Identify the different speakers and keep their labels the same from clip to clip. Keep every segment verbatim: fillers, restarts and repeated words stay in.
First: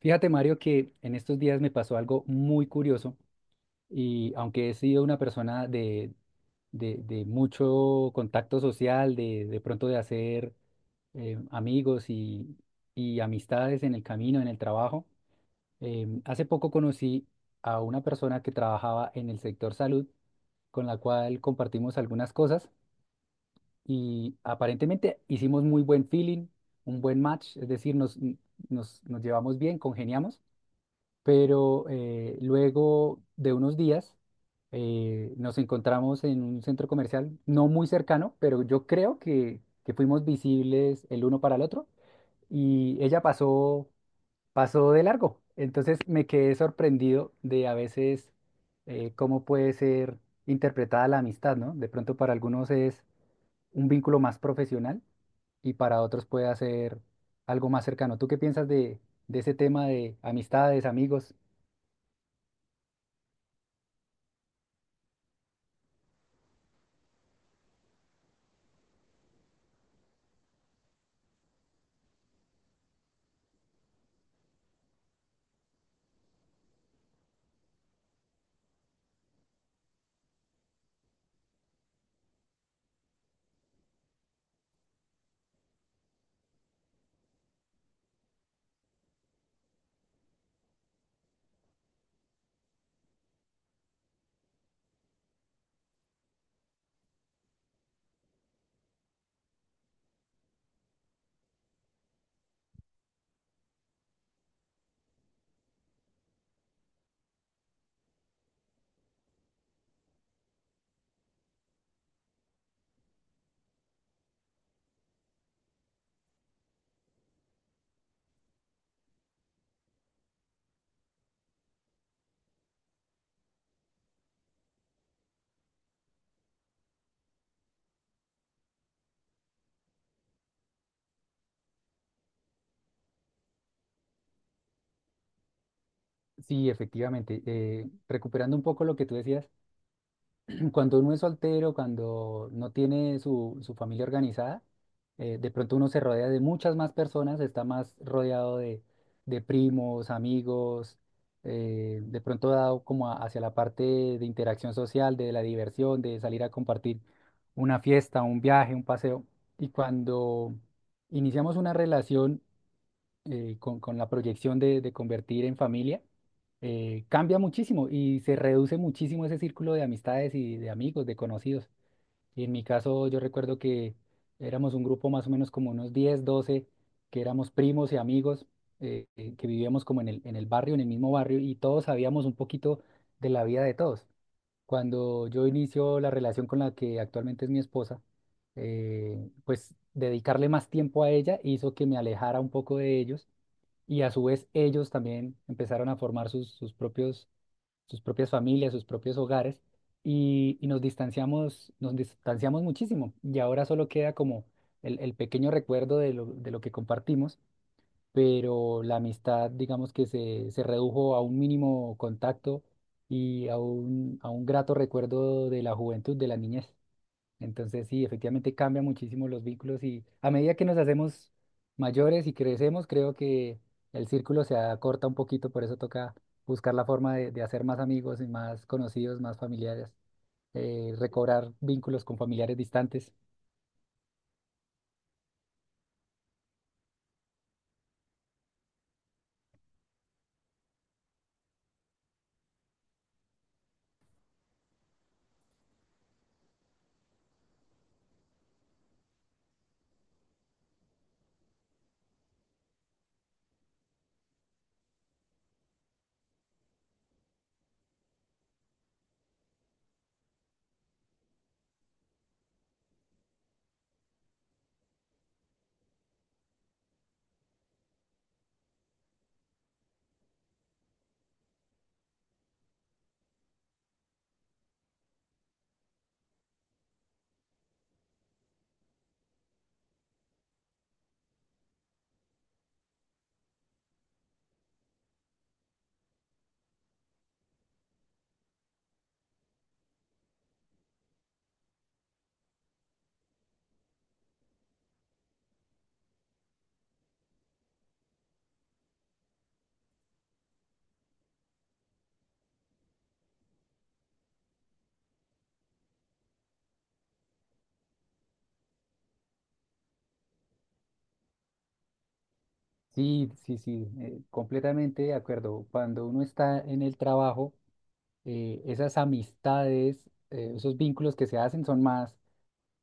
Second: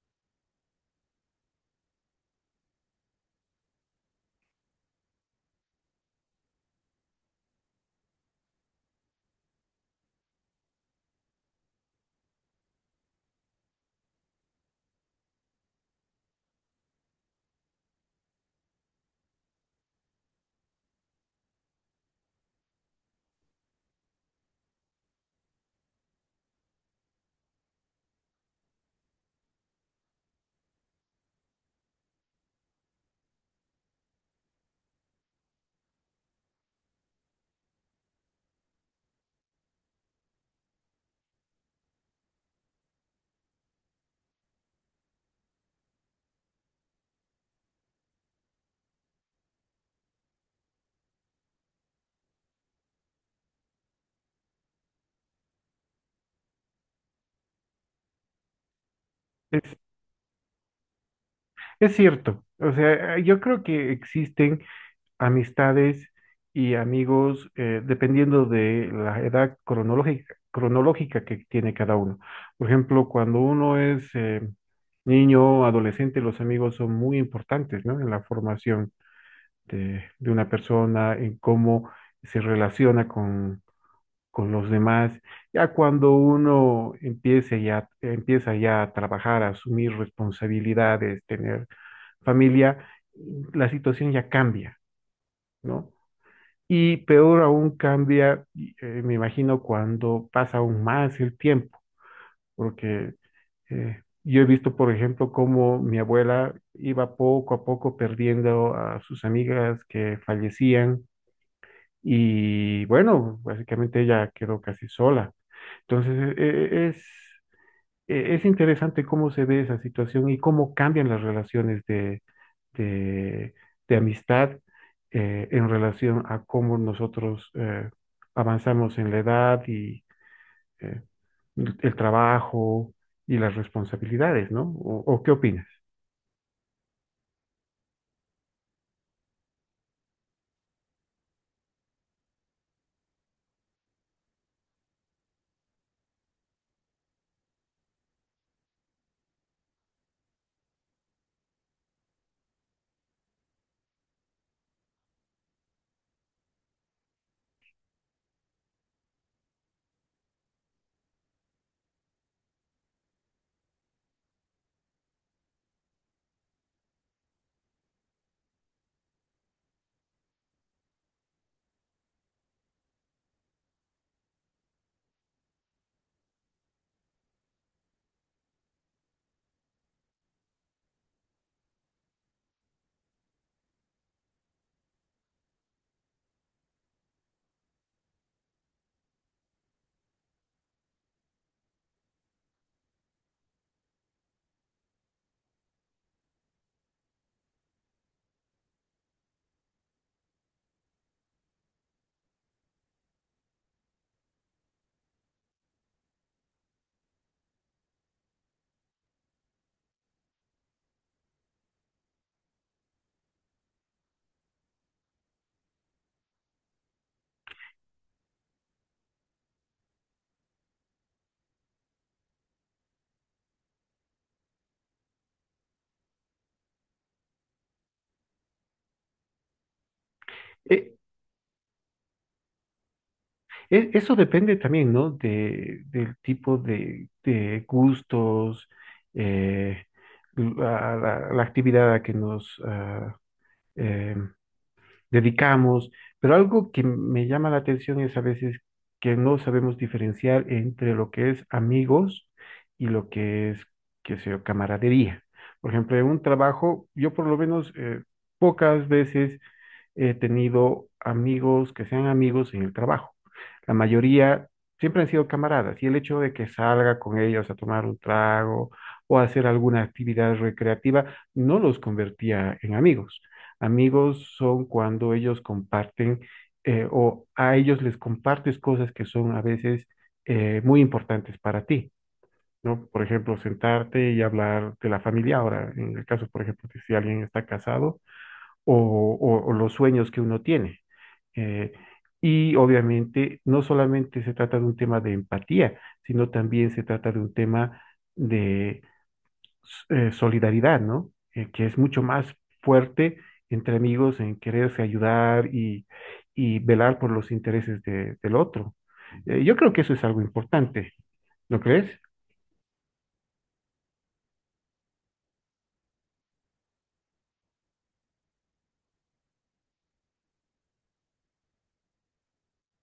Speaker 1: Fíjate, Mario, que en estos días me pasó algo muy curioso y aunque he sido una persona de, de, de mucho contacto social, de, de pronto de hacer eh, amigos y, y amistades en el camino, en el trabajo, em, hace poco conocí a una persona que trabajaba en el sector salud, con la cual compartimos algunas cosas y aparentemente hicimos muy buen feeling, un buen match, es decir, nos, nos, nos llevamos bien, congeniamos, pero eh, luego de unos días eh, nos encontramos en un centro comercial, no muy cercano, pero yo creo que, que fuimos visibles el uno para el otro y ella pasó, pasó de largo. Entonces me quedé sorprendido de a veces eh, cómo puede ser interpretada la amistad, ¿no? De pronto para algunos es un vínculo más profesional y para otros puede ser algo más cercano. ¿Tú qué piensas de, de ese
Speaker 2: Es,
Speaker 1: tema de amistades, amigos?
Speaker 2: es cierto, o sea, eh, yo creo que existen amistades y amigos eh, dependiendo de la edad cronológica, cronológica que tiene cada uno. Por ejemplo, cuando uno es eh, niño, adolescente, los amigos son muy importantes, ¿no? En la formación de, de una persona, en cómo se relaciona con, con los demás. Ya cuando uno empiece ya, empieza ya a trabajar, a asumir responsabilidades, tener familia, la situación ya cambia, ¿no? Y peor aún cambia, eh, me imagino, cuando pasa aún más el tiempo, porque eh, yo he visto, por ejemplo, cómo mi abuela iba poco a poco perdiendo a sus amigas que fallecían y bueno, básicamente ella quedó casi sola. Entonces, eh, es, eh, es interesante cómo se ve esa situación y cómo cambian las relaciones de, de, de amistad eh, en relación a cómo nosotros eh, avanzamos en la edad y eh, el, el trabajo y las responsabilidades, ¿no? ¿O, o qué opinas?
Speaker 1: Sí, efectivamente. Eh, recuperando un poco lo que tú decías, cuando uno es soltero, cuando no tiene su, su familia organizada, eh, de pronto uno se rodea de muchas más personas, está más rodeado de, de primos, amigos, eh, de pronto dado como a- hacia la parte de interacción social, de la diversión, de salir a compartir una fiesta, un viaje, un paseo. Y cuando iniciamos una relación, eh, con, con la proyección de, de convertir en familia, eh, cambia muchísimo y se reduce muchísimo ese círculo de amistades y de amigos, de conocidos. Y en mi caso yo recuerdo que éramos un grupo más o menos como unos diez doce que éramos primos y amigos, eh, eh, que vivíamos como en el, en el barrio, en el mismo barrio, y todos sabíamos un poquito de la vida de todos. Cuando yo inicio la relación con la que actualmente es mi esposa, eh, pues dedicarle más tiempo a ella hizo que me alejara un poco de ellos, y a su vez ellos también empezaron a formar sus, sus propios, sus propias familias, sus propios hogares, y, y nos distanciamos, nos distanciamos muchísimo, y ahora solo queda como el, el pequeño recuerdo de lo, de lo que compartimos, pero la amistad digamos que se, se redujo a un mínimo contacto y a un, a un grato recuerdo de la juventud, de la niñez. Entonces, sí, efectivamente cambian muchísimo los vínculos, y a medida que nos hacemos mayores y crecemos, creo que el círculo se acorta un poquito, por eso toca buscar la forma de, de hacer más amigos y más conocidos, más familiares,
Speaker 2: E-
Speaker 1: eh, recobrar vínculos con familiares distantes.
Speaker 2: e- Eso depende también, ¿no? De, del tipo de, de gustos, eh, la, la- la actividad a que nos ah, em, dedicamos, pero algo que me llama la atención es a veces que no sabemos diferenciar entre lo que es amigos y lo que es, qué sé yo, camaradería. Por ejemplo, en un trabajo, yo por lo menos eh, pocas veces he tenido amigos que sean amigos en el trabajo. La mayoría siempre han sido camaradas y el hecho de que salga con ellos a tomar un trago o a hacer alguna actividad recreativa no los convertía en amigos. Amigos son cuando ellos comparten eh, o a ellos les compartes cosas que son a veces eh, muy importantes para ti. ¿No? Por ejemplo, sentarte y hablar de la familia. Ahora, en el caso, por ejemplo, que si alguien está casado, o, o- o los sueños que uno tiene. Eh, y obviamente no solamente se trata de un tema de empatía, sino también se trata de un tema de eh, solidaridad, ¿no? Eh, que es mucho más fuerte entre amigos en quererse ayudar y, y velar por los intereses de- del otro. Eh, yo creo que eso es algo importante, ¿no crees?
Speaker 1: Sí, sí, sí, eh, completamente de acuerdo. Cuando uno está en el trabajo, eh, esas amistades, eh, esos vínculos que se hacen son más.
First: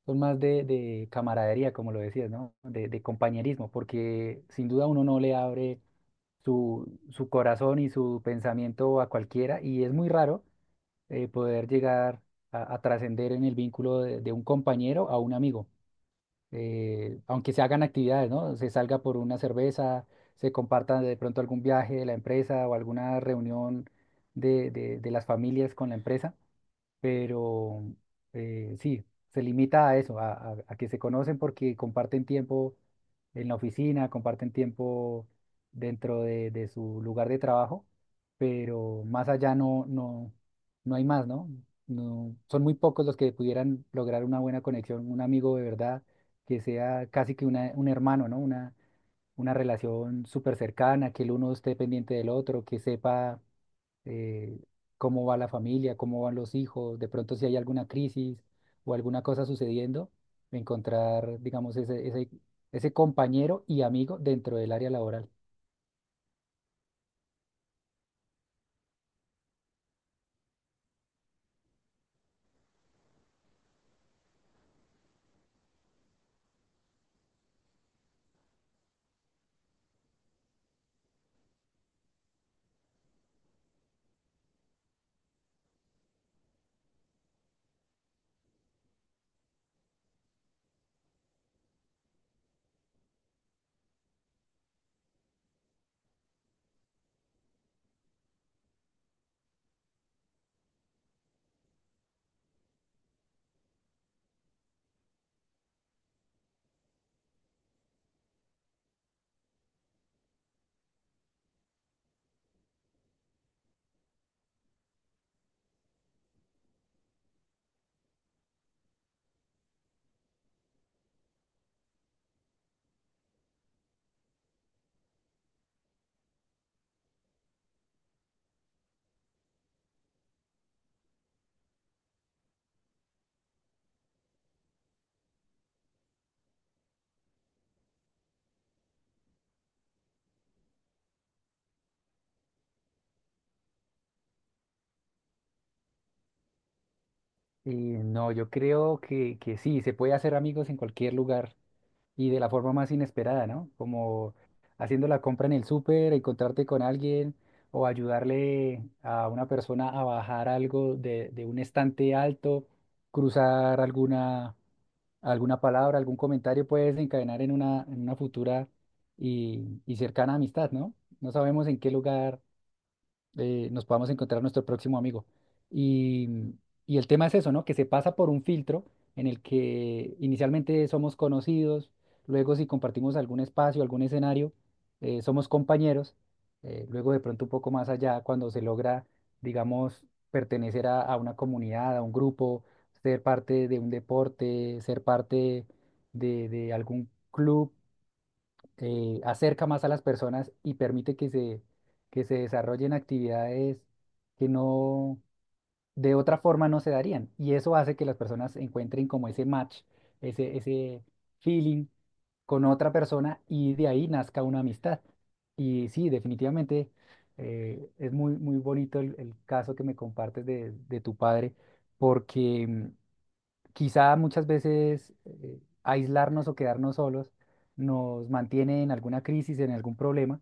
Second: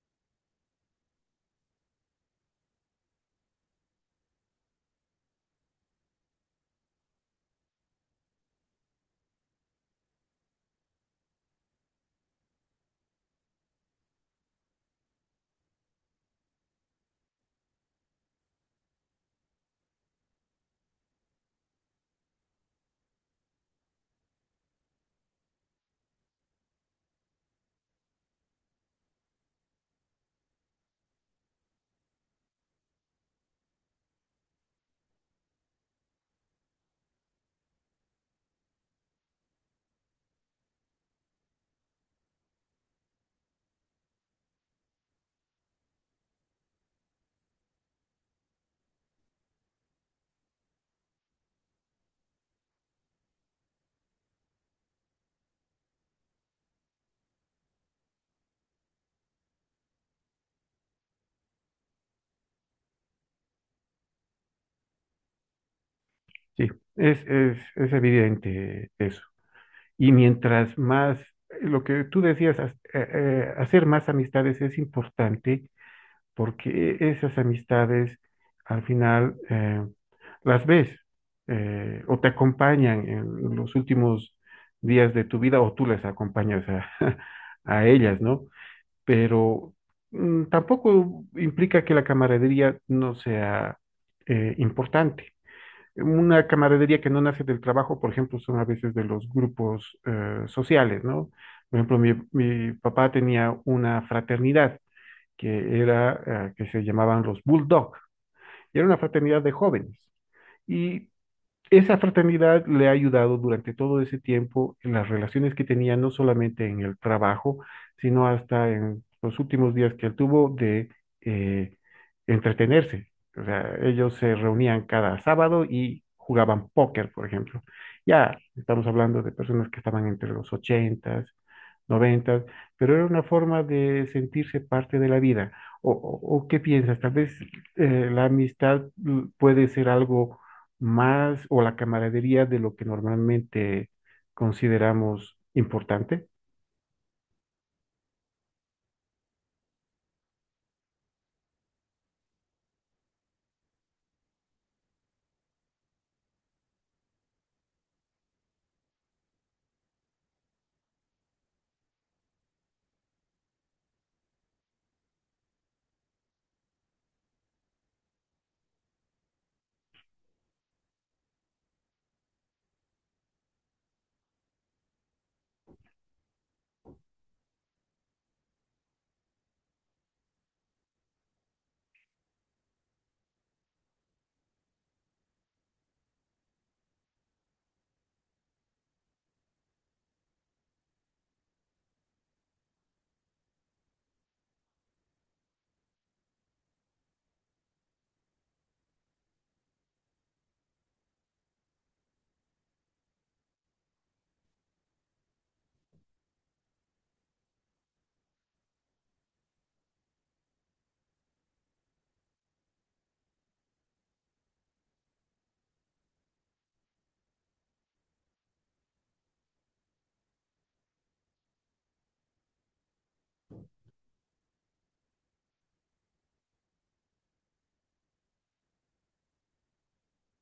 Speaker 1: Son más de, de camaradería, como lo decías, ¿no? De, de compañerismo, porque sin duda uno no le abre su, su corazón y su pensamiento a cualquiera, y es muy raro eh, poder llegar a, a trascender en el vínculo de, de un compañero a un amigo. Eh, aunque se hagan actividades, ¿no? Se salga por una cerveza, se comparta de pronto algún viaje de la empresa o alguna reunión de, de de las familias con la empresa, pero eh, sí, se limita a eso, a, a- a que se conocen porque comparten tiempo en la oficina, comparten tiempo dentro de, de su lugar de trabajo, pero más allá no, no, no hay más, ¿no? No, son muy pocos los que pudieran lograr una buena conexión, un amigo de verdad, que sea casi que una- un hermano, ¿no? Una, una relación súper cercana, que el uno esté pendiente del otro, que sepa eh, cómo va la familia, cómo van los hijos, de pronto si hay alguna crisis o alguna cosa sucediendo, encontrar, digamos, ese, ese, ese compañero y amigo dentro del área laboral.
Speaker 2: Sí, es, es, es evidente eso. Y mientras más, eh, lo que tú decías, ha- eh, eh, hacer más amistades es importante porque e, esas amistades al final eh, las ves eh, o te acompañan en los últimos días de tu vida o tú las acompañas a, a ellas, ¿no? Pero mm, tampoco implica que la camaradería no sea eh, importante. Una camaradería que no nace del trabajo, por ejemplo, son a veces de los grupos eh, sociales, ¿no? Por ejemplo, mi, mi papá tenía una fraternidad que era, eh, que se llamaban los Bulldog, y era una fraternidad de jóvenes. Y esa fraternidad le ha ayudado durante todo ese tiempo en las relaciones que tenía, no solamente en el trabajo, sino hasta en los últimos días que él tuvo de eh, entretenerse. O sea, ellos se reunían cada sábado y jugaban póker, por ejemplo. Ya estamos hablando de personas que estaban entre los ochentas, noventas, pero era una forma de sentirse parte de la vida. ¿O, o- o qué piensas? Tal vez eh, la amistad mm, puede ser algo más o la camaradería de lo que normalmente consideramos importante.
Speaker 1: Y no, yo creo que, que sí, se puede hacer amigos en cualquier lugar y de la forma más inesperada, ¿no? Como haciendo la compra en el súper, encontrarte con alguien o ayudarle a una persona a bajar algo de, de un estante alto, cruzar alguna alguna palabra, algún comentario puede desencadenar en una, en una futura y, y cercana amistad, ¿no? No sabemos en qué lugar eh, nos podamos encontrar nuestro próximo amigo. Y, mm, y el tema es eso, ¿no? Que se pasa por un filtro en el que inicialmente somos conocidos, luego si compartimos algún espacio, algún escenario, eh, somos compañeros, eh, luego de pronto un poco más allá, cuando se logra, digamos, pertenecer a, a una comunidad, a un grupo, ser parte de un deporte, ser parte de, de algún club, eh, acerca más a las personas y permite que se, que se desarrollen actividades que no, de otra forma no se darían. Y eso hace que las personas encuentren como ese match, ese, ese feeling con otra persona, y de ahí nazca una amistad. Y sí, definitivamente eh, es muy, muy bonito el, el caso que me compartes de, de tu padre, porque quizá muchas veces eh, aislarnos o quedarnos solos nos mantiene en alguna crisis, en algún problema,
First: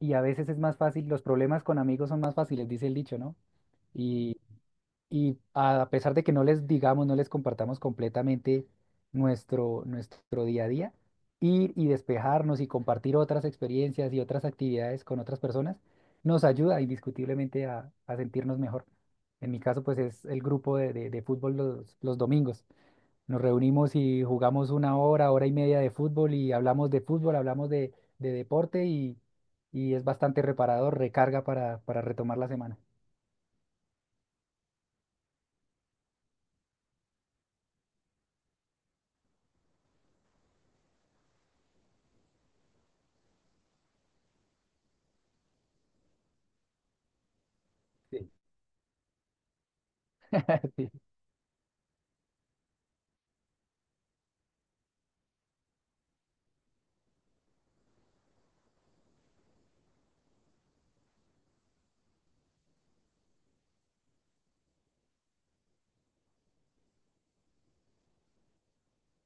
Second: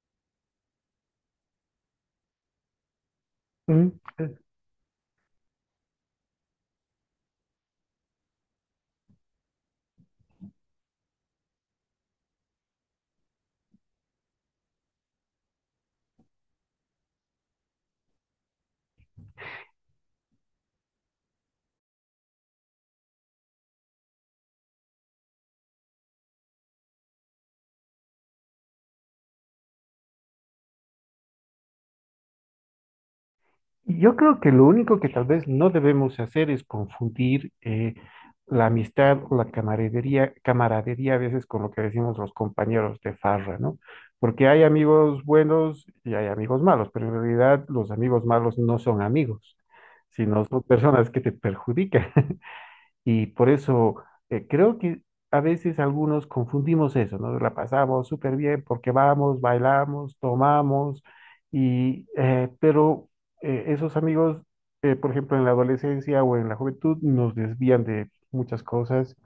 Speaker 1: y a veces es más fácil, los problemas con amigos son más fáciles, dice el dicho, ¿no?
Speaker 2: Mm. Eh,
Speaker 1: Y, y a pesar de que no les digamos, no les compartamos completamente nuestro, nuestro día a día, ir y despejarnos y compartir otras experiencias y otras actividades con otras personas nos ayuda indiscutiblemente a, a sentirnos mejor. En mi caso, pues es el grupo de, de- de fútbol los, los domingos. Nos reunimos y jugamos una hora, hora y media de fútbol, y hablamos de fútbol, hablamos de, de deporte, y, y es bastante reparador, recarga para, para retomar la semana.
Speaker 2: Yo creo que lo único que tal vez no debemos hacer es confundir eh, la amistad o la camaradería, camaradería a veces con lo que decimos los compañeros de farra, ¿no? Porque hay amigos buenos y hay amigos malos, pero en realidad los amigos
Speaker 1: Sí.
Speaker 2: malos no son amigos, sino son
Speaker 1: Sí,
Speaker 2: personas que te perjudican. Y por eso eh, creo que a veces algunos confundimos eso, ¿no? La pasamos súper bien porque vamos, bailamos, tomamos, y, eh, pero eh, esos amigos, eh, por ejemplo, en la adolescencia o en la juventud, nos desvían de muchas cosas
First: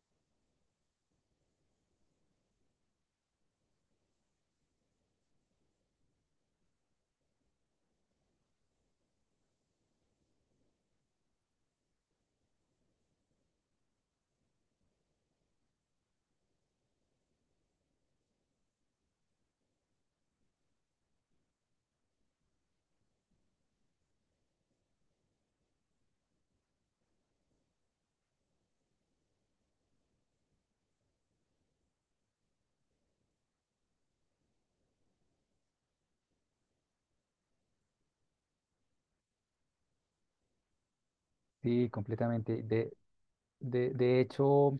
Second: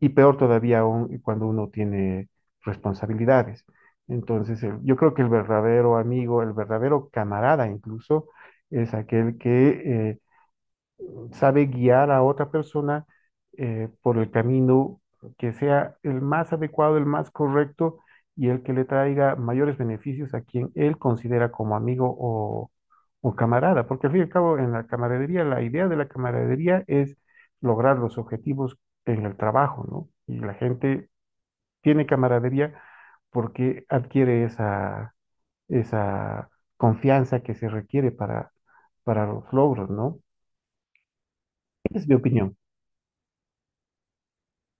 Speaker 2: y peor todavía aún cuando uno tiene responsabilidades. Entonces, eh, yo creo que el verdadero amigo, el verdadero camarada incluso, es aquel que... eh, sabe guiar a otra persona eh, por el camino que sea el más adecuado, el más correcto y el que le traiga mayores beneficios a quien él considera como amigo o, o camarada. Porque al fin y al cabo, en la camaradería, la idea de la camaradería es lograr los objetivos en el trabajo, ¿no? Y la gente tiene camaradería porque adquiere esa, esa confianza que se requiere para, para los logros, ¿no?
Speaker 1: sí,
Speaker 2: Esa es mi opinión.
Speaker 1: completamente. De, de, de hecho,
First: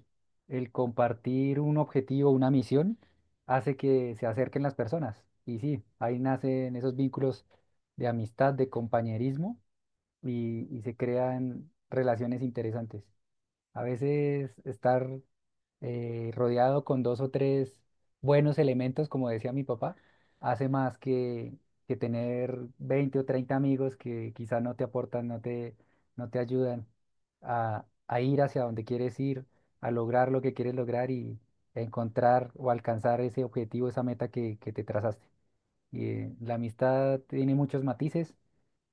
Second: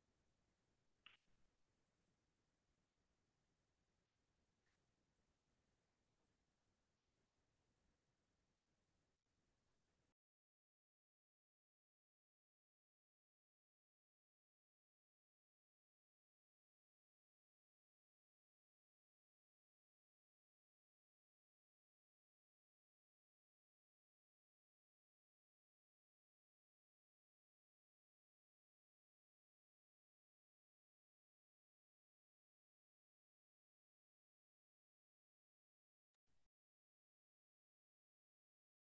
Speaker 1: el compartir un objetivo, una misión, hace que se acerquen las personas. Y sí, ahí nacen esos vínculos de amistad, de compañerismo, y, y se crean relaciones interesantes. A veces estar eh, rodeado con dos o tres buenos elementos, como decía mi papá, hace más que, que tener veinte o treinta amigos que quizá no te aportan, no te, no te ayudan a, a ir hacia donde quieres ir, a lograr lo que quieres lograr y encontrar o alcanzar ese objetivo, esa meta que, que te trazaste. Y eh, la amistad tiene muchos matices,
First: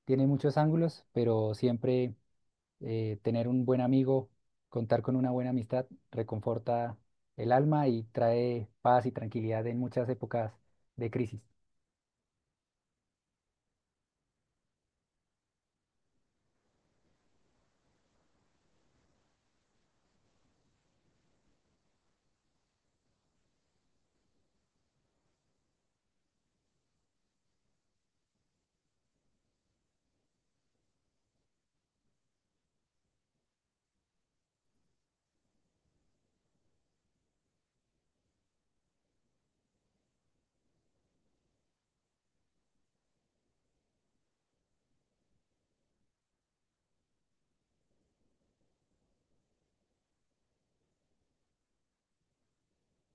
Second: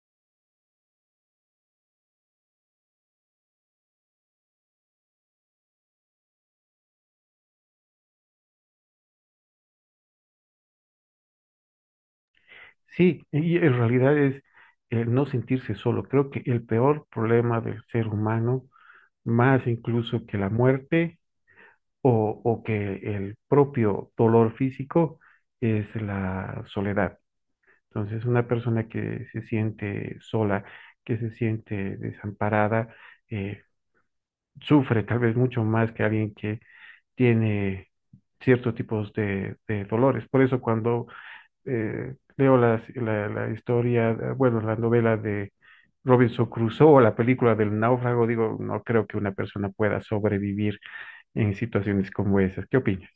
Speaker 1: tiene muchos ángulos, pero siempre eh, tener un buen amigo, contar con una buena amistad, reconforta el alma y trae paz y tranquilidad en muchas épocas de crisis.
Speaker 2: Sí, y en realidad es el no sentirse solo. Creo que el peor problema del ser humano, más incluso que la muerte o, o que el propio dolor físico, es la soledad. Entonces, una persona que se siente sola, que se siente desamparada, eh, sufre tal vez mucho más que alguien que tiene ciertos tipos de, de dolores. Por eso cuando eh, leo las- la, la historia, eh, bueno, la novela de Robinson Crusoe o la película del náufrago, digo, no creo que una persona pueda sobrevivir en situaciones como esas. ¿Qué opinas?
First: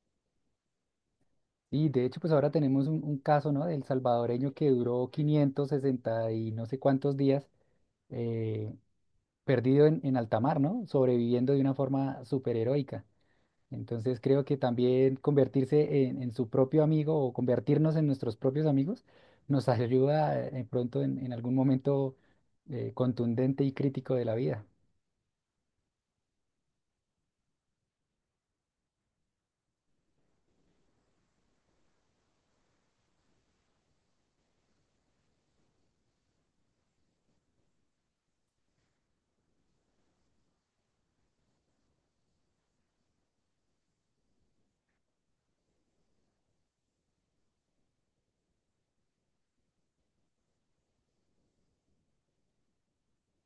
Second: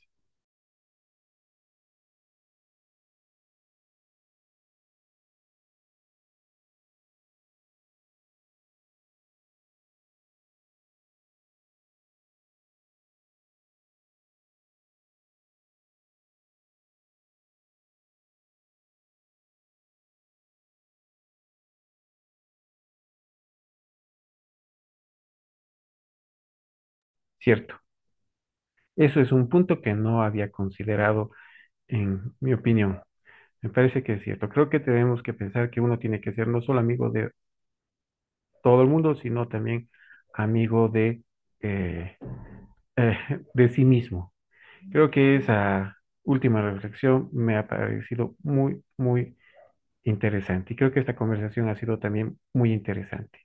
Speaker 1: Y de hecho, pues ahora tenemos un, un caso, ¿no? Del salvadoreño que duró quinientos sesenta y no sé cuántos días eh, perdido en, en alta mar, ¿no? Sobreviviendo de una forma superheroica. Entonces creo que también convertirse en, en su propio amigo o convertirnos en nuestros propios amigos nos ayuda eh, pronto en, en algún momento eh, contundente y crítico de la vida.
Speaker 2: Cierto. Eso es un punto que no había considerado en mi opinión. Me parece que es cierto. Creo que tenemos que pensar que uno tiene que ser no solo amigo de todo el mundo, sino también amigo de, eh, eh, de sí mismo. Creo que esa última reflexión me ha parecido muy, muy interesante y creo que esta conversación ha sido también muy interesante.